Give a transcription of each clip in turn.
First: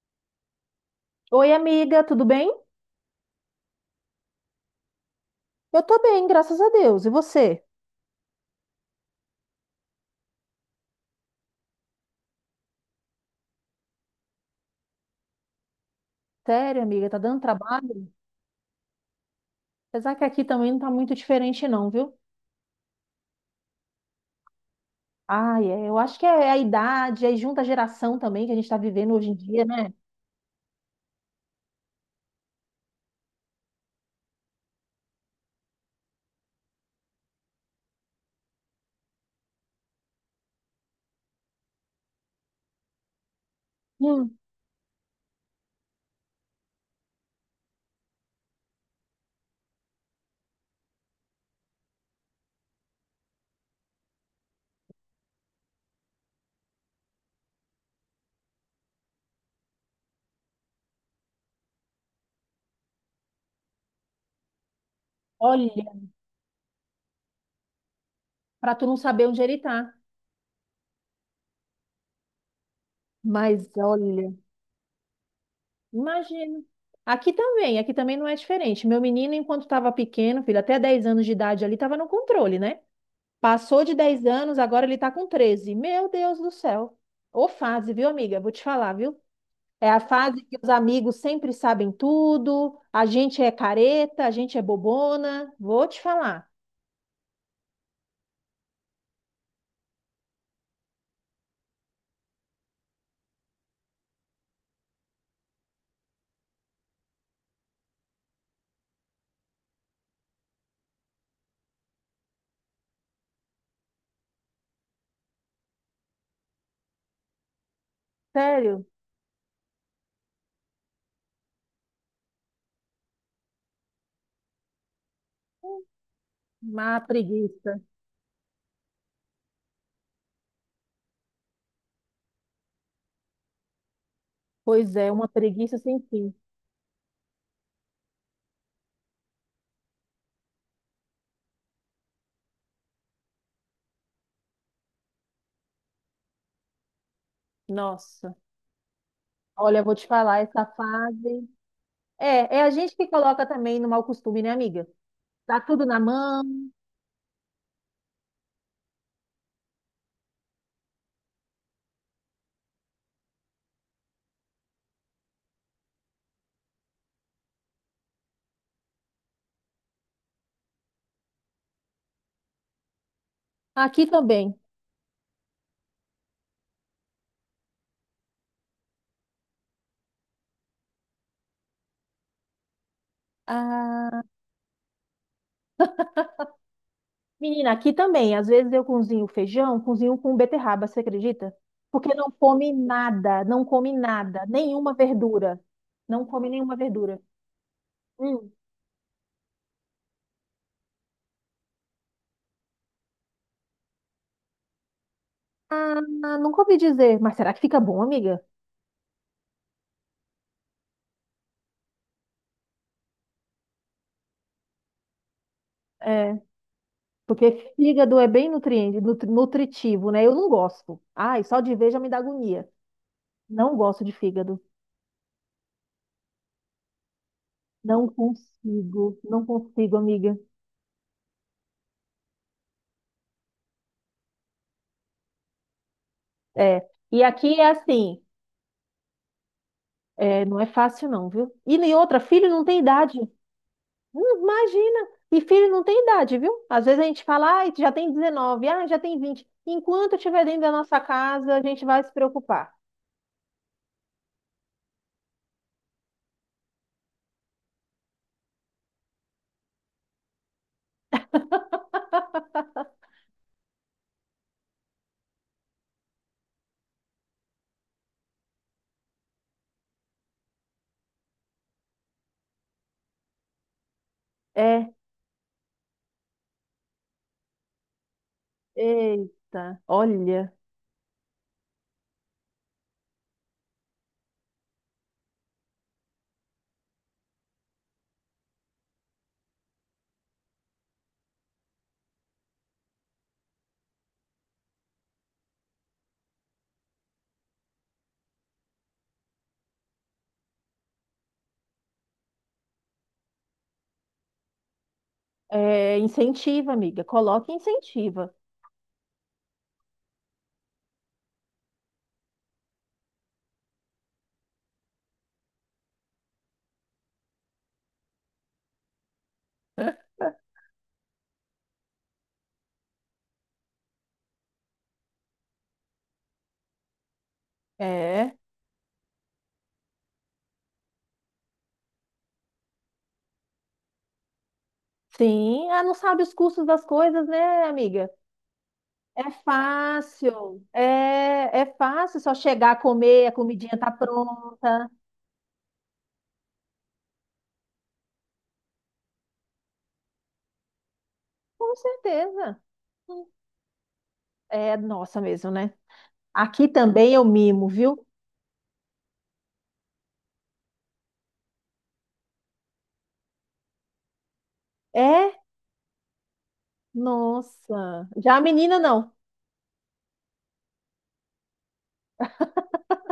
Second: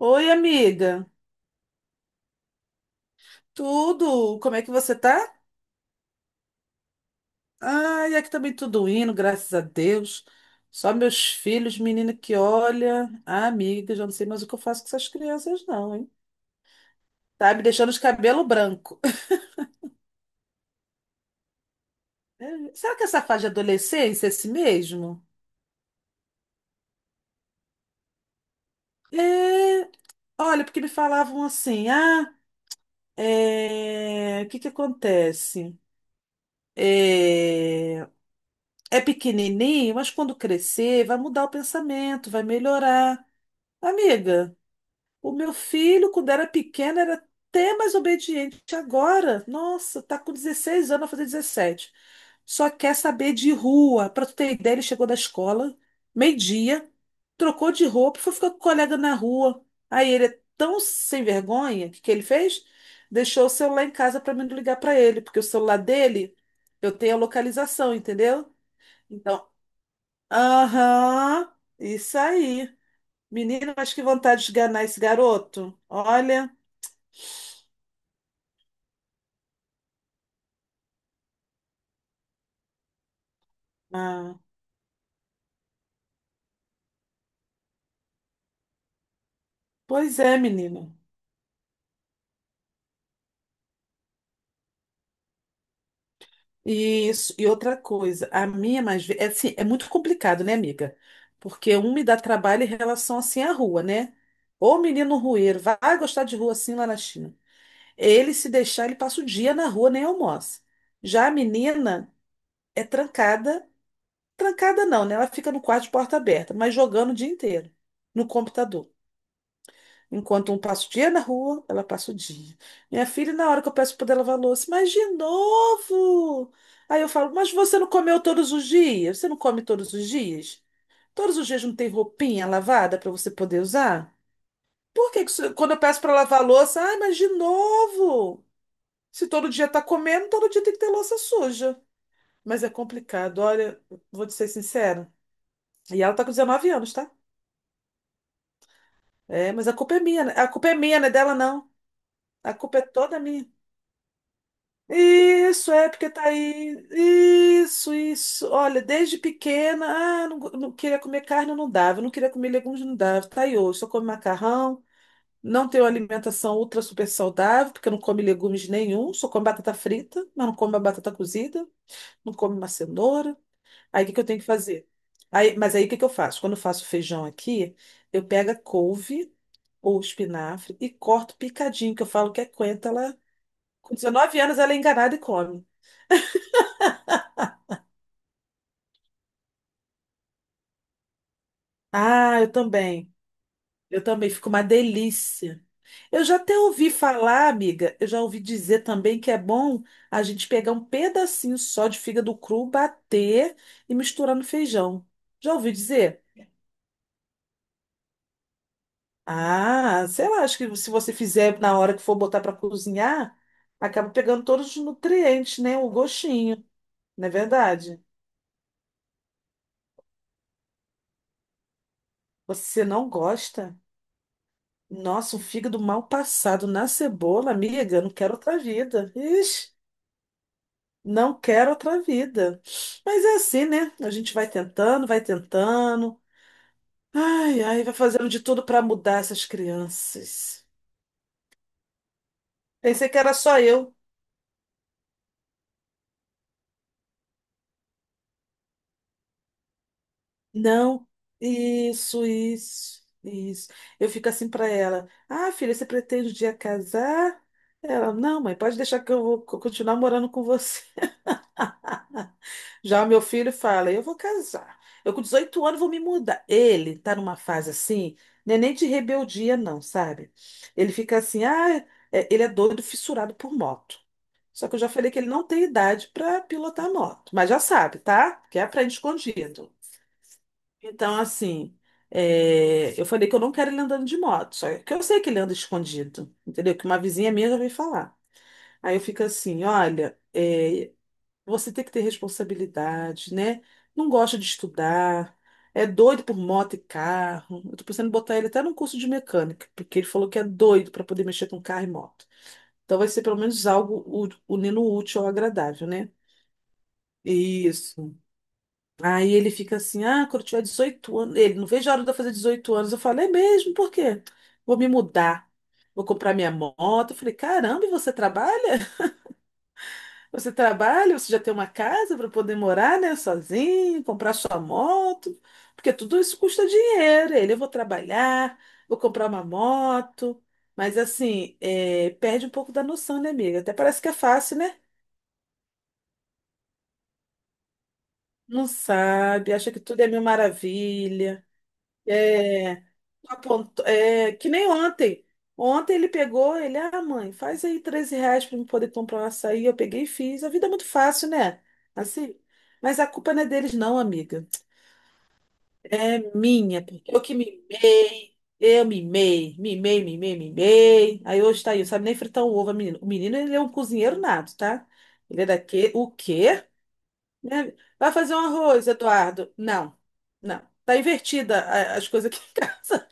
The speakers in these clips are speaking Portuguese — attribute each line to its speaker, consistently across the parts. Speaker 1: Oi, amiga.
Speaker 2: Oi, amiga, tudo bem?
Speaker 1: Tudo? Como é que você tá?
Speaker 2: Eu tô bem, graças a Deus. E você?
Speaker 1: Ai, aqui também tudo indo, graças a Deus. Só meus filhos, menina que olha. Ah, amiga, já não sei mais o que eu faço com essas crianças, não, hein?
Speaker 2: Sério, amiga, tá dando
Speaker 1: Tá me deixando os
Speaker 2: trabalho?
Speaker 1: cabelos branco.
Speaker 2: Apesar que aqui também não tá muito diferente, não, viu?
Speaker 1: É, será que essa fase de adolescência é esse mesmo?
Speaker 2: Ai, é, eu acho que é a idade, aí junta a geração também que a gente tá vivendo hoje em dia,
Speaker 1: É,
Speaker 2: né?
Speaker 1: olha, porque me falavam assim, ah, é, o que que acontece? É, é pequenininho, mas quando crescer vai mudar o pensamento, vai melhorar.
Speaker 2: Hum,
Speaker 1: Amiga, o meu filho, quando era pequeno, era até mais obediente. Agora, nossa, tá com 16 anos, vai fazer 17. Só quer saber de rua. Pra tu ter ideia, ele chegou da escola, meio-dia, trocou de roupa, e foi ficar com o colega na rua. Aí ele é tão sem vergonha, o que que ele fez? Deixou o celular em casa pra mim não ligar pra ele, porque o
Speaker 2: olha,
Speaker 1: celular dele, eu tenho a localização, entendeu?
Speaker 2: pra tu não saber onde
Speaker 1: Então,
Speaker 2: ele tá.
Speaker 1: aham, isso aí.
Speaker 2: Mas
Speaker 1: Menina, mas que
Speaker 2: olha,
Speaker 1: vontade de enganar esse garoto. Olha.
Speaker 2: imagina. Aqui também não é diferente. Meu menino, enquanto estava pequeno, filho, até 10 anos de idade ali, estava no controle, né? Passou de 10
Speaker 1: Ah,
Speaker 2: anos, agora ele tá com 13. Meu Deus do céu. Ô fase, viu, amiga? Vou te falar, viu? É a
Speaker 1: pois é,
Speaker 2: fase que os
Speaker 1: menina.
Speaker 2: amigos sempre sabem tudo, a gente é careta, a gente é bobona. Vou te falar,
Speaker 1: E isso. E outra coisa, a minha mais velha. É, assim, é muito complicado, né, amiga? Porque um me dá trabalho em relação assim à rua, né? Ô menino rueiro, vai gostar de rua assim lá na China. Ele, se deixar, ele passa o dia na rua, nem almoça. Já a menina é trancada. Trancada não, né? Ela fica no quarto de porta aberta, mas jogando o dia inteiro no
Speaker 2: sério,
Speaker 1: computador. Enquanto um passa o dia na rua, ela passa o dia. Minha filha, na hora que eu peço para ela lavar a louça, mas de novo?
Speaker 2: uma
Speaker 1: Aí eu falo, mas você
Speaker 2: preguiça.
Speaker 1: não comeu todos os dias? Você não come todos os dias? Todos os dias não tem roupinha lavada para você poder usar?
Speaker 2: Pois é,
Speaker 1: Por que
Speaker 2: uma
Speaker 1: que quando eu
Speaker 2: preguiça sem
Speaker 1: peço para
Speaker 2: fim.
Speaker 1: lavar a louça, ai, mas de novo? Se todo dia tá comendo, todo dia tem que ter louça suja. Mas é complicado, olha, vou te ser sincera. E ela tá com 19 anos, tá?
Speaker 2: Nossa,
Speaker 1: É, mas a
Speaker 2: olha, eu vou
Speaker 1: culpa é
Speaker 2: te
Speaker 1: minha, né?
Speaker 2: falar,
Speaker 1: A
Speaker 2: essa
Speaker 1: culpa é minha, não é dela,
Speaker 2: fase.
Speaker 1: não. A
Speaker 2: É, é a
Speaker 1: culpa é
Speaker 2: gente que
Speaker 1: toda
Speaker 2: coloca
Speaker 1: minha.
Speaker 2: também no mau costume, né, amiga? Tá
Speaker 1: Isso,
Speaker 2: tudo
Speaker 1: é
Speaker 2: na
Speaker 1: porque tá
Speaker 2: mão.
Speaker 1: aí. Isso, isso. Olha, desde pequena, ah, não, não queria comer carne, não dava. Não queria comer legumes, não dava. Tá aí hoje, só come macarrão. Não tenho alimentação ultra super saudável, porque não come legumes nenhum. Só como batata frita, mas não como a batata cozida. Não como uma cenoura. Aí
Speaker 2: Aqui
Speaker 1: o que que eu tenho que
Speaker 2: também.
Speaker 1: fazer? Aí, mas aí o que que eu faço? Quando eu faço feijão aqui, eu pego a couve ou espinafre e corto picadinho, que eu falo que é coentro, ela... Com
Speaker 2: Ah,
Speaker 1: 19 anos ela é enganada e come.
Speaker 2: menina, aqui também. Às vezes eu cozinho feijão, cozinho com beterraba, você acredita? Porque não
Speaker 1: Ah, eu
Speaker 2: come
Speaker 1: também.
Speaker 2: nada, não come
Speaker 1: Eu também,
Speaker 2: nada,
Speaker 1: fica uma
Speaker 2: nenhuma verdura.
Speaker 1: delícia. Eu
Speaker 2: Não
Speaker 1: já
Speaker 2: come
Speaker 1: até
Speaker 2: nenhuma
Speaker 1: ouvi
Speaker 2: verdura.
Speaker 1: falar, amiga, eu já ouvi
Speaker 2: Hum.
Speaker 1: dizer também que é bom a gente pegar um pedacinho só de fígado cru, bater e misturar no feijão. Já ouvi
Speaker 2: Ah,
Speaker 1: dizer?
Speaker 2: nunca ouvi dizer, mas será que fica bom, amiga?
Speaker 1: Ah, sei lá, acho que se você fizer na hora que for botar para cozinhar, acaba pegando todos os nutrientes, né? O
Speaker 2: É.
Speaker 1: gostinho, não é
Speaker 2: Porque
Speaker 1: verdade?
Speaker 2: fígado é bem nutriente, nutritivo, né? Eu não gosto. Ai, só de ver já me dá agonia.
Speaker 1: Você não
Speaker 2: Não
Speaker 1: gosta?
Speaker 2: gosto de fígado.
Speaker 1: Nossa, um fígado mal passado na cebola, amiga, eu
Speaker 2: Não
Speaker 1: não quero outra vida.
Speaker 2: consigo, não
Speaker 1: Ixi.
Speaker 2: consigo, amiga.
Speaker 1: Não quero outra vida. Mas é assim, né? A gente vai tentando, vai tentando.
Speaker 2: É. E aqui
Speaker 1: Ai,
Speaker 2: é
Speaker 1: ai, vai
Speaker 2: assim,
Speaker 1: fazendo de tudo para mudar essas
Speaker 2: é, não é
Speaker 1: crianças.
Speaker 2: fácil não, viu? E nem outra, filho não tem
Speaker 1: Pensei
Speaker 2: idade.
Speaker 1: que era só eu.
Speaker 2: Imagina. E filho não tem idade, viu? Às vezes a gente fala, ai, já tem 19, ah, já tem 20. Enquanto estiver dentro da nossa
Speaker 1: Não.
Speaker 2: casa, a gente vai se
Speaker 1: Isso,
Speaker 2: preocupar.
Speaker 1: isso, isso. Eu fico assim para ela. Ah, filha, você pretende um dia casar? Ela, não, mãe, pode deixar que eu vou continuar morando com você. Já o meu filho fala, eu vou casar. Eu com 18 anos vou me mudar. Ele tá numa fase assim, não é nem de rebeldia, não, sabe? Ele fica assim, ah, ele é doido, fissurado por moto. Só que eu
Speaker 2: É.
Speaker 1: já falei que ele não tem idade para pilotar moto, mas já sabe, tá? Que aprende escondido.
Speaker 2: Eita, olha,
Speaker 1: Então, assim, é, eu falei que eu não quero ele andando de moto, só que eu sei que ele anda escondido, entendeu? Que uma vizinha minha já veio falar. Aí eu fico assim, olha, é, você tem que ter responsabilidade, né? Não gosta de estudar, é doido por moto e carro. Eu tô pensando em botar ele até num curso de mecânica, porque ele falou que é doido para poder mexer com carro e moto. Então vai ser pelo menos algo unindo o útil ao agradável,
Speaker 2: é,
Speaker 1: né?
Speaker 2: incentiva, amiga, coloca e
Speaker 1: Isso.
Speaker 2: incentiva.
Speaker 1: Aí ele fica assim: ah, quando eu tiver 18 anos. Ele, não vejo a hora de eu fazer 18 anos. Eu falei: é mesmo? Por quê? Vou me mudar, vou comprar minha moto. Eu falei: caramba, e você trabalha? Você trabalha, você já tem uma casa para poder morar, né, sozinho, comprar sua moto, porque tudo isso custa dinheiro. Ele, eu vou
Speaker 2: É,
Speaker 1: trabalhar, vou comprar uma moto, mas assim, é, perde um pouco da noção, né, amiga? Até parece que é fácil, né?
Speaker 2: sim, ah, não sabe os custos das coisas, né, amiga?
Speaker 1: Não
Speaker 2: É
Speaker 1: sabe, acha que tudo é mil
Speaker 2: fácil,
Speaker 1: maravilha.
Speaker 2: é fácil só chegar
Speaker 1: É,
Speaker 2: comer, a comidinha tá
Speaker 1: é, que nem
Speaker 2: pronta.
Speaker 1: ontem. Ontem ele pegou, ele, ah, mãe, faz aí R$ 13 para eu poder comprar um açaí. Eu peguei e fiz. A vida é muito fácil, né?
Speaker 2: Com
Speaker 1: Assim,
Speaker 2: certeza.
Speaker 1: mas a culpa não é deles, não, amiga.
Speaker 2: É, nossa mesmo, né?
Speaker 1: É
Speaker 2: Aqui
Speaker 1: minha, porque
Speaker 2: também
Speaker 1: eu
Speaker 2: eu
Speaker 1: que
Speaker 2: mimo, viu?
Speaker 1: mimei, eu mimei, mimei, mimei, mimei. Aí hoje tá aí, sabe nem fritar um ovo, menino. O menino, ele é um cozinheiro nato, tá?
Speaker 2: É,
Speaker 1: Ele é daqui, o quê? Né?
Speaker 2: nossa.
Speaker 1: Vai fazer
Speaker 2: Já
Speaker 1: um
Speaker 2: a menina
Speaker 1: arroz,
Speaker 2: não.
Speaker 1: Eduardo? Não, não. Tá invertida as coisas aqui em casa.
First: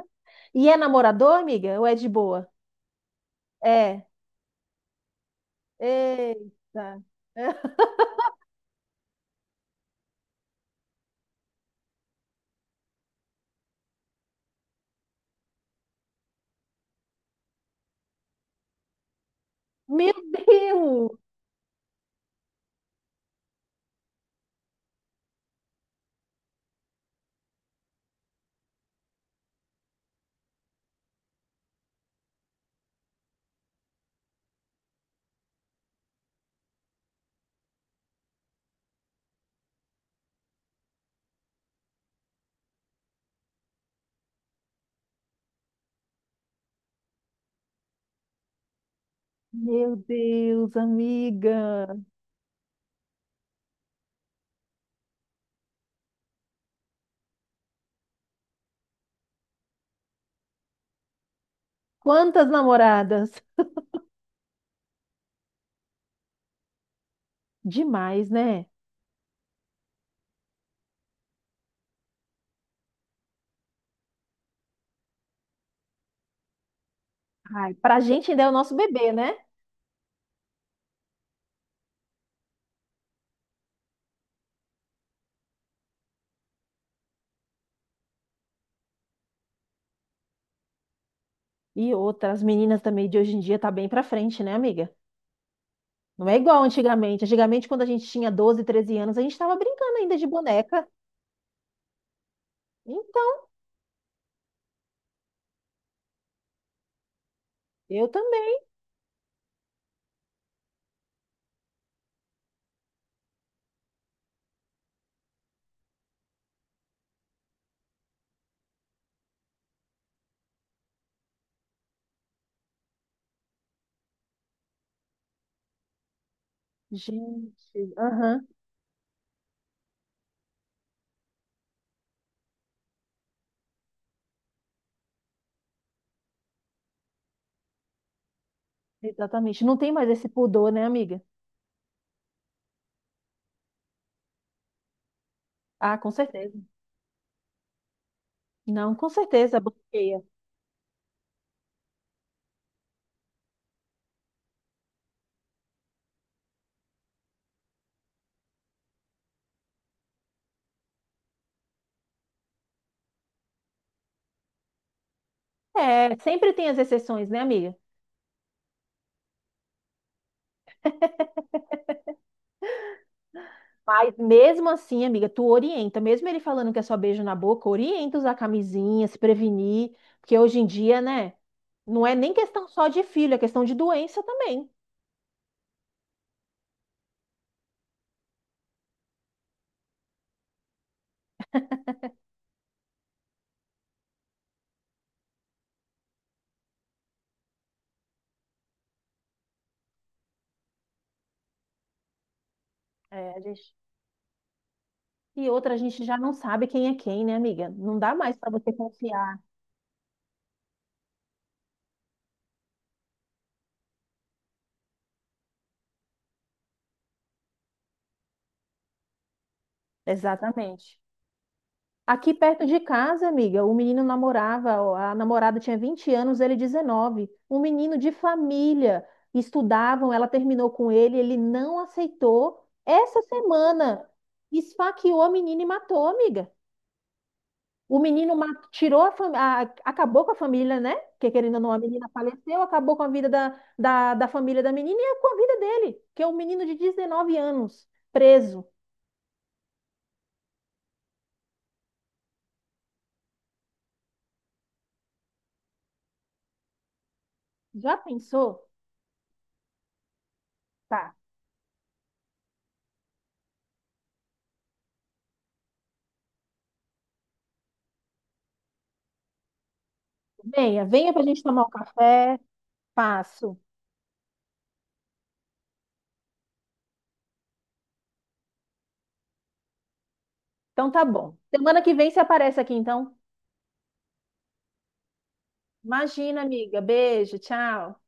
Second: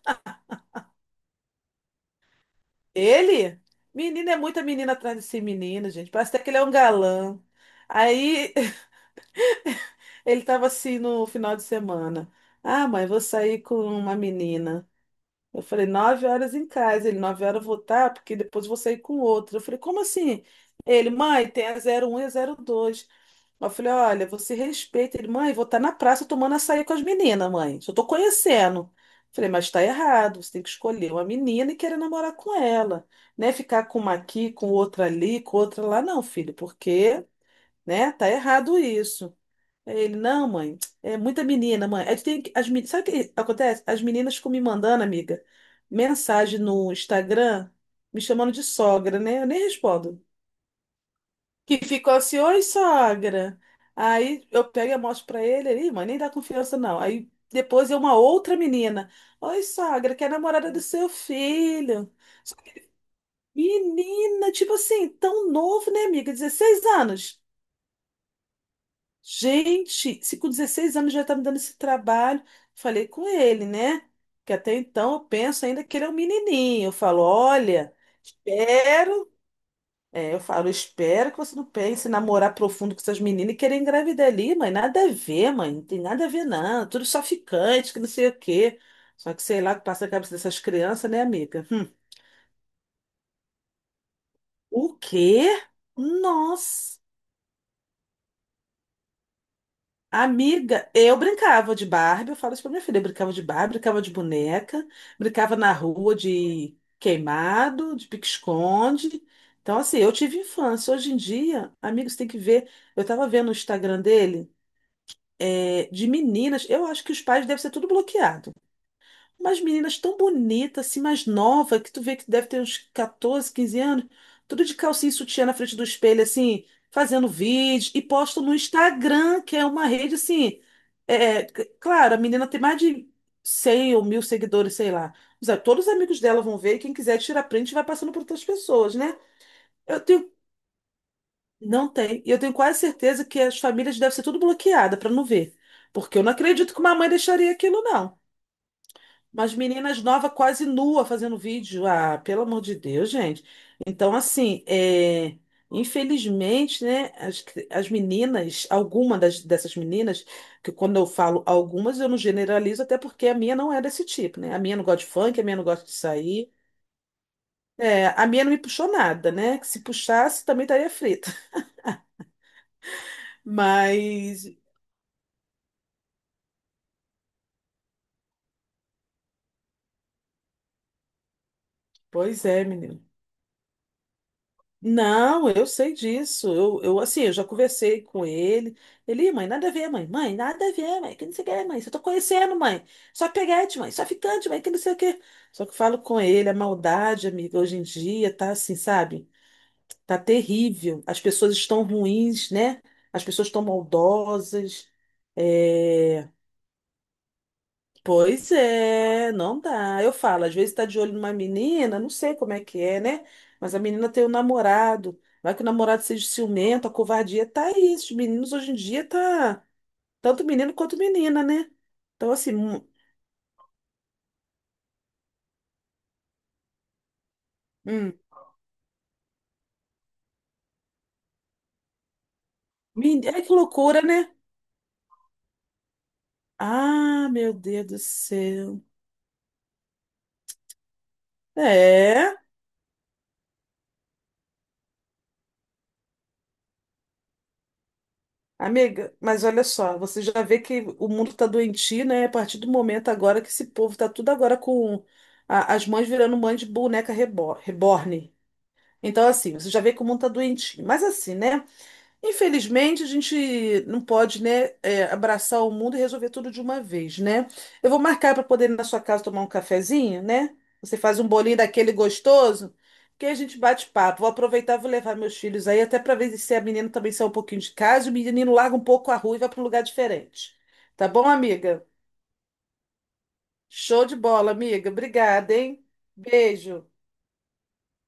Speaker 2: E é namorador, amiga? Ou é de boa?
Speaker 1: Ele?
Speaker 2: É.
Speaker 1: Menina é muita menina atrás desse menino, gente. Parece até que ele é um
Speaker 2: Eita.
Speaker 1: galã. Aí ele tava assim no final de semana. Ah, mãe, vou sair com uma menina. Eu falei, 9 horas em casa. Ele, 9 horas eu vou estar, porque depois eu vou sair com outro. Eu falei, como
Speaker 2: Meu
Speaker 1: assim?
Speaker 2: Deus!
Speaker 1: Ele, mãe, tem a 01 e a 02. Eu falei, olha, você respeita. Ele, mãe, vou estar na praça tomando açaí com as meninas, mãe. Só tô conhecendo. Eu falei, mas tá errado. Você tem que escolher uma menina e querer namorar com ela. Né, ficar com uma aqui, com outra ali, com outra lá, não, filho, porque, né, tá errado isso. Aí ele, não, mãe, é muita menina, mãe. Aí tu tem que- as, meni- sabe o que acontece? As meninas ficam me mandando, amiga, mensagem no Instagram, me chamando de sogra, né? Eu nem
Speaker 2: Meu
Speaker 1: respondo.
Speaker 2: Deus,
Speaker 1: Que
Speaker 2: amiga.
Speaker 1: ficou assim, oi, sogra. Aí eu pego e mostro pra ele, ele, "Ih, mãe, nem dá confiança, não." Aí depois é uma outra menina, oi, sogra, que é a namorada do seu filho.
Speaker 2: Quantas namoradas?
Speaker 1: Menina, tipo assim, tão novo, né, amiga? 16 anos.
Speaker 2: Demais, né?
Speaker 1: Gente, se com 16 anos já tá me dando esse trabalho, falei com ele, né? Que até então eu penso ainda que ele é um menininho. Eu falo,
Speaker 2: Ai,
Speaker 1: olha,
Speaker 2: pra gente ainda é o nosso bebê,
Speaker 1: espero.
Speaker 2: né?
Speaker 1: É, eu falo, espero que você não pense em namorar profundo com essas meninas e querer engravidar ali, mãe. Nada a ver, mãe. Não tem nada a ver, não. Tudo só ficante, que não sei o quê. Só que sei lá o que passa na cabeça dessas crianças, né, amiga? Hum.
Speaker 2: E outras meninas também de hoje em dia tá bem pra frente, né, amiga?
Speaker 1: O quê?
Speaker 2: Não é igual
Speaker 1: Nossa.
Speaker 2: antigamente. Antigamente, quando a gente tinha 12 13 anos, a gente tava brincando ainda de boneca.
Speaker 1: Amiga, eu brincava de Barbie, eu falo isso pra minha filha, eu brincava de
Speaker 2: Então,
Speaker 1: Barbie, brincava de boneca, brincava na rua de queimado, de
Speaker 2: eu também.
Speaker 1: pique-esconde. Então, assim, eu tive infância. Hoje em dia, amigos, tem que ver. Eu tava vendo o Instagram dele, é, de meninas. Eu acho que os pais devem ser tudo bloqueados. Umas meninas tão bonitas, assim, mais nova, que tu vê que deve ter uns 14, 15 anos, tudo de calcinha e sutiã na frente do espelho, assim, fazendo vídeo
Speaker 2: Gente,
Speaker 1: e posto
Speaker 2: aham,
Speaker 1: no Instagram, que é uma rede, assim. É, é, claro, a menina tem mais de 100 ou 1.000 seguidores, sei lá. Mas, é, todos os amigos dela vão ver, e quem quiser tirar print vai passando para outras pessoas, né?
Speaker 2: exatamente. Não tem
Speaker 1: Eu
Speaker 2: mais esse
Speaker 1: tenho.
Speaker 2: pudor, né, amiga?
Speaker 1: Não tem. E eu tenho quase certeza que as famílias devem ser tudo bloqueadas para não ver.
Speaker 2: Ah, com
Speaker 1: Porque eu não
Speaker 2: certeza.
Speaker 1: acredito que uma mãe deixaria aquilo, não.
Speaker 2: Não, com
Speaker 1: Mas
Speaker 2: certeza,
Speaker 1: meninas
Speaker 2: bloqueia.
Speaker 1: novas quase nua fazendo vídeo. Ah, pelo amor de Deus, gente. Então, assim, é, infelizmente, né, as meninas, alguma dessas meninas, que quando eu falo algumas, eu não generalizo, até porque a minha não é desse tipo, né? A minha não gosta de funk, a minha não gosta de
Speaker 2: É,
Speaker 1: sair.
Speaker 2: sempre tem as exceções, né, amiga?
Speaker 1: É, a minha não me puxou nada, né? Que se puxasse, também estaria frita.
Speaker 2: Mas
Speaker 1: Mas,
Speaker 2: mesmo assim, amiga, tu orienta, mesmo ele falando que é só beijo na boca, orienta usar camisinha, se prevenir, porque hoje em dia, né, não é nem
Speaker 1: pois é,
Speaker 2: questão só
Speaker 1: menino.
Speaker 2: de filho, é questão de doença também.
Speaker 1: Não, eu sei disso. Eu, assim, eu já conversei com ele. Ele, mãe, nada a ver, mãe. Mãe, nada a ver, mãe. Que não sei o que, mãe. Só tô conhecendo, mãe. Só peguete, mãe. Só ficante, mãe. Que não sei o que. Só que eu falo com ele, a maldade, amiga, hoje em dia tá assim, sabe? Tá terrível. As pessoas estão ruins, né? As
Speaker 2: É, a
Speaker 1: pessoas estão
Speaker 2: gente...
Speaker 1: maldosas.
Speaker 2: E outra, a gente já
Speaker 1: É,
Speaker 2: não sabe quem é quem, né, amiga? Não dá mais pra
Speaker 1: pois
Speaker 2: você
Speaker 1: é,
Speaker 2: confiar.
Speaker 1: não dá. Eu falo, às vezes tá de olho numa menina, não sei como é que é, né? Mas a menina tem um namorado. Vai que o namorado seja ciumento, a covardia tá aí. Esses meninos hoje em dia tá tanto menino quanto
Speaker 2: Exatamente.
Speaker 1: menina, né? Então,
Speaker 2: Aqui
Speaker 1: assim,
Speaker 2: perto de casa, amiga, o menino namorava, a namorada tinha 20 anos, ele 19. Um menino de
Speaker 1: hum.
Speaker 2: família. Estudavam, ela terminou com ele, ele não aceitou. Essa
Speaker 1: Ai, que loucura,
Speaker 2: semana,
Speaker 1: né?
Speaker 2: esfaqueou a menina e matou, amiga.
Speaker 1: Ah, meu Deus
Speaker 2: O
Speaker 1: do
Speaker 2: menino
Speaker 1: céu.
Speaker 2: tirou a família, acabou com a família, né? Porque querendo ou não, a menina
Speaker 1: É.
Speaker 2: faleceu, acabou com a vida da família da menina e com a vida dele, que é um menino de 19 anos, preso.
Speaker 1: Amiga, mas olha só, você já vê que o mundo tá doentio, né? A partir do momento agora que esse povo tá tudo agora com as mães virando mãe de boneca
Speaker 2: Já
Speaker 1: reborn.
Speaker 2: pensou?
Speaker 1: Então, assim, você já vê que o mundo tá doentio. Mas
Speaker 2: Tá.
Speaker 1: assim, né? Infelizmente, a gente não pode, né, é, abraçar o mundo e resolver tudo de uma vez, né? Eu vou marcar para poder ir na sua casa tomar um cafezinho, né?
Speaker 2: Venha,
Speaker 1: Você
Speaker 2: venha
Speaker 1: faz
Speaker 2: pra
Speaker 1: um
Speaker 2: gente
Speaker 1: bolinho
Speaker 2: tomar um
Speaker 1: daquele
Speaker 2: café.
Speaker 1: gostoso, que aí a gente
Speaker 2: Passo.
Speaker 1: bate papo. Vou aproveitar, vou levar meus filhos aí, até para ver se a menina também sai um pouquinho de casa, e o menino larga um pouco a rua e vai para um lugar diferente.
Speaker 2: Então tá
Speaker 1: Tá bom,
Speaker 2: bom. Semana
Speaker 1: amiga?
Speaker 2: que vem você aparece aqui, então.
Speaker 1: Show de bola, amiga. Obrigada, hein?
Speaker 2: Imagina, amiga.
Speaker 1: Beijo.
Speaker 2: Beijo, tchau.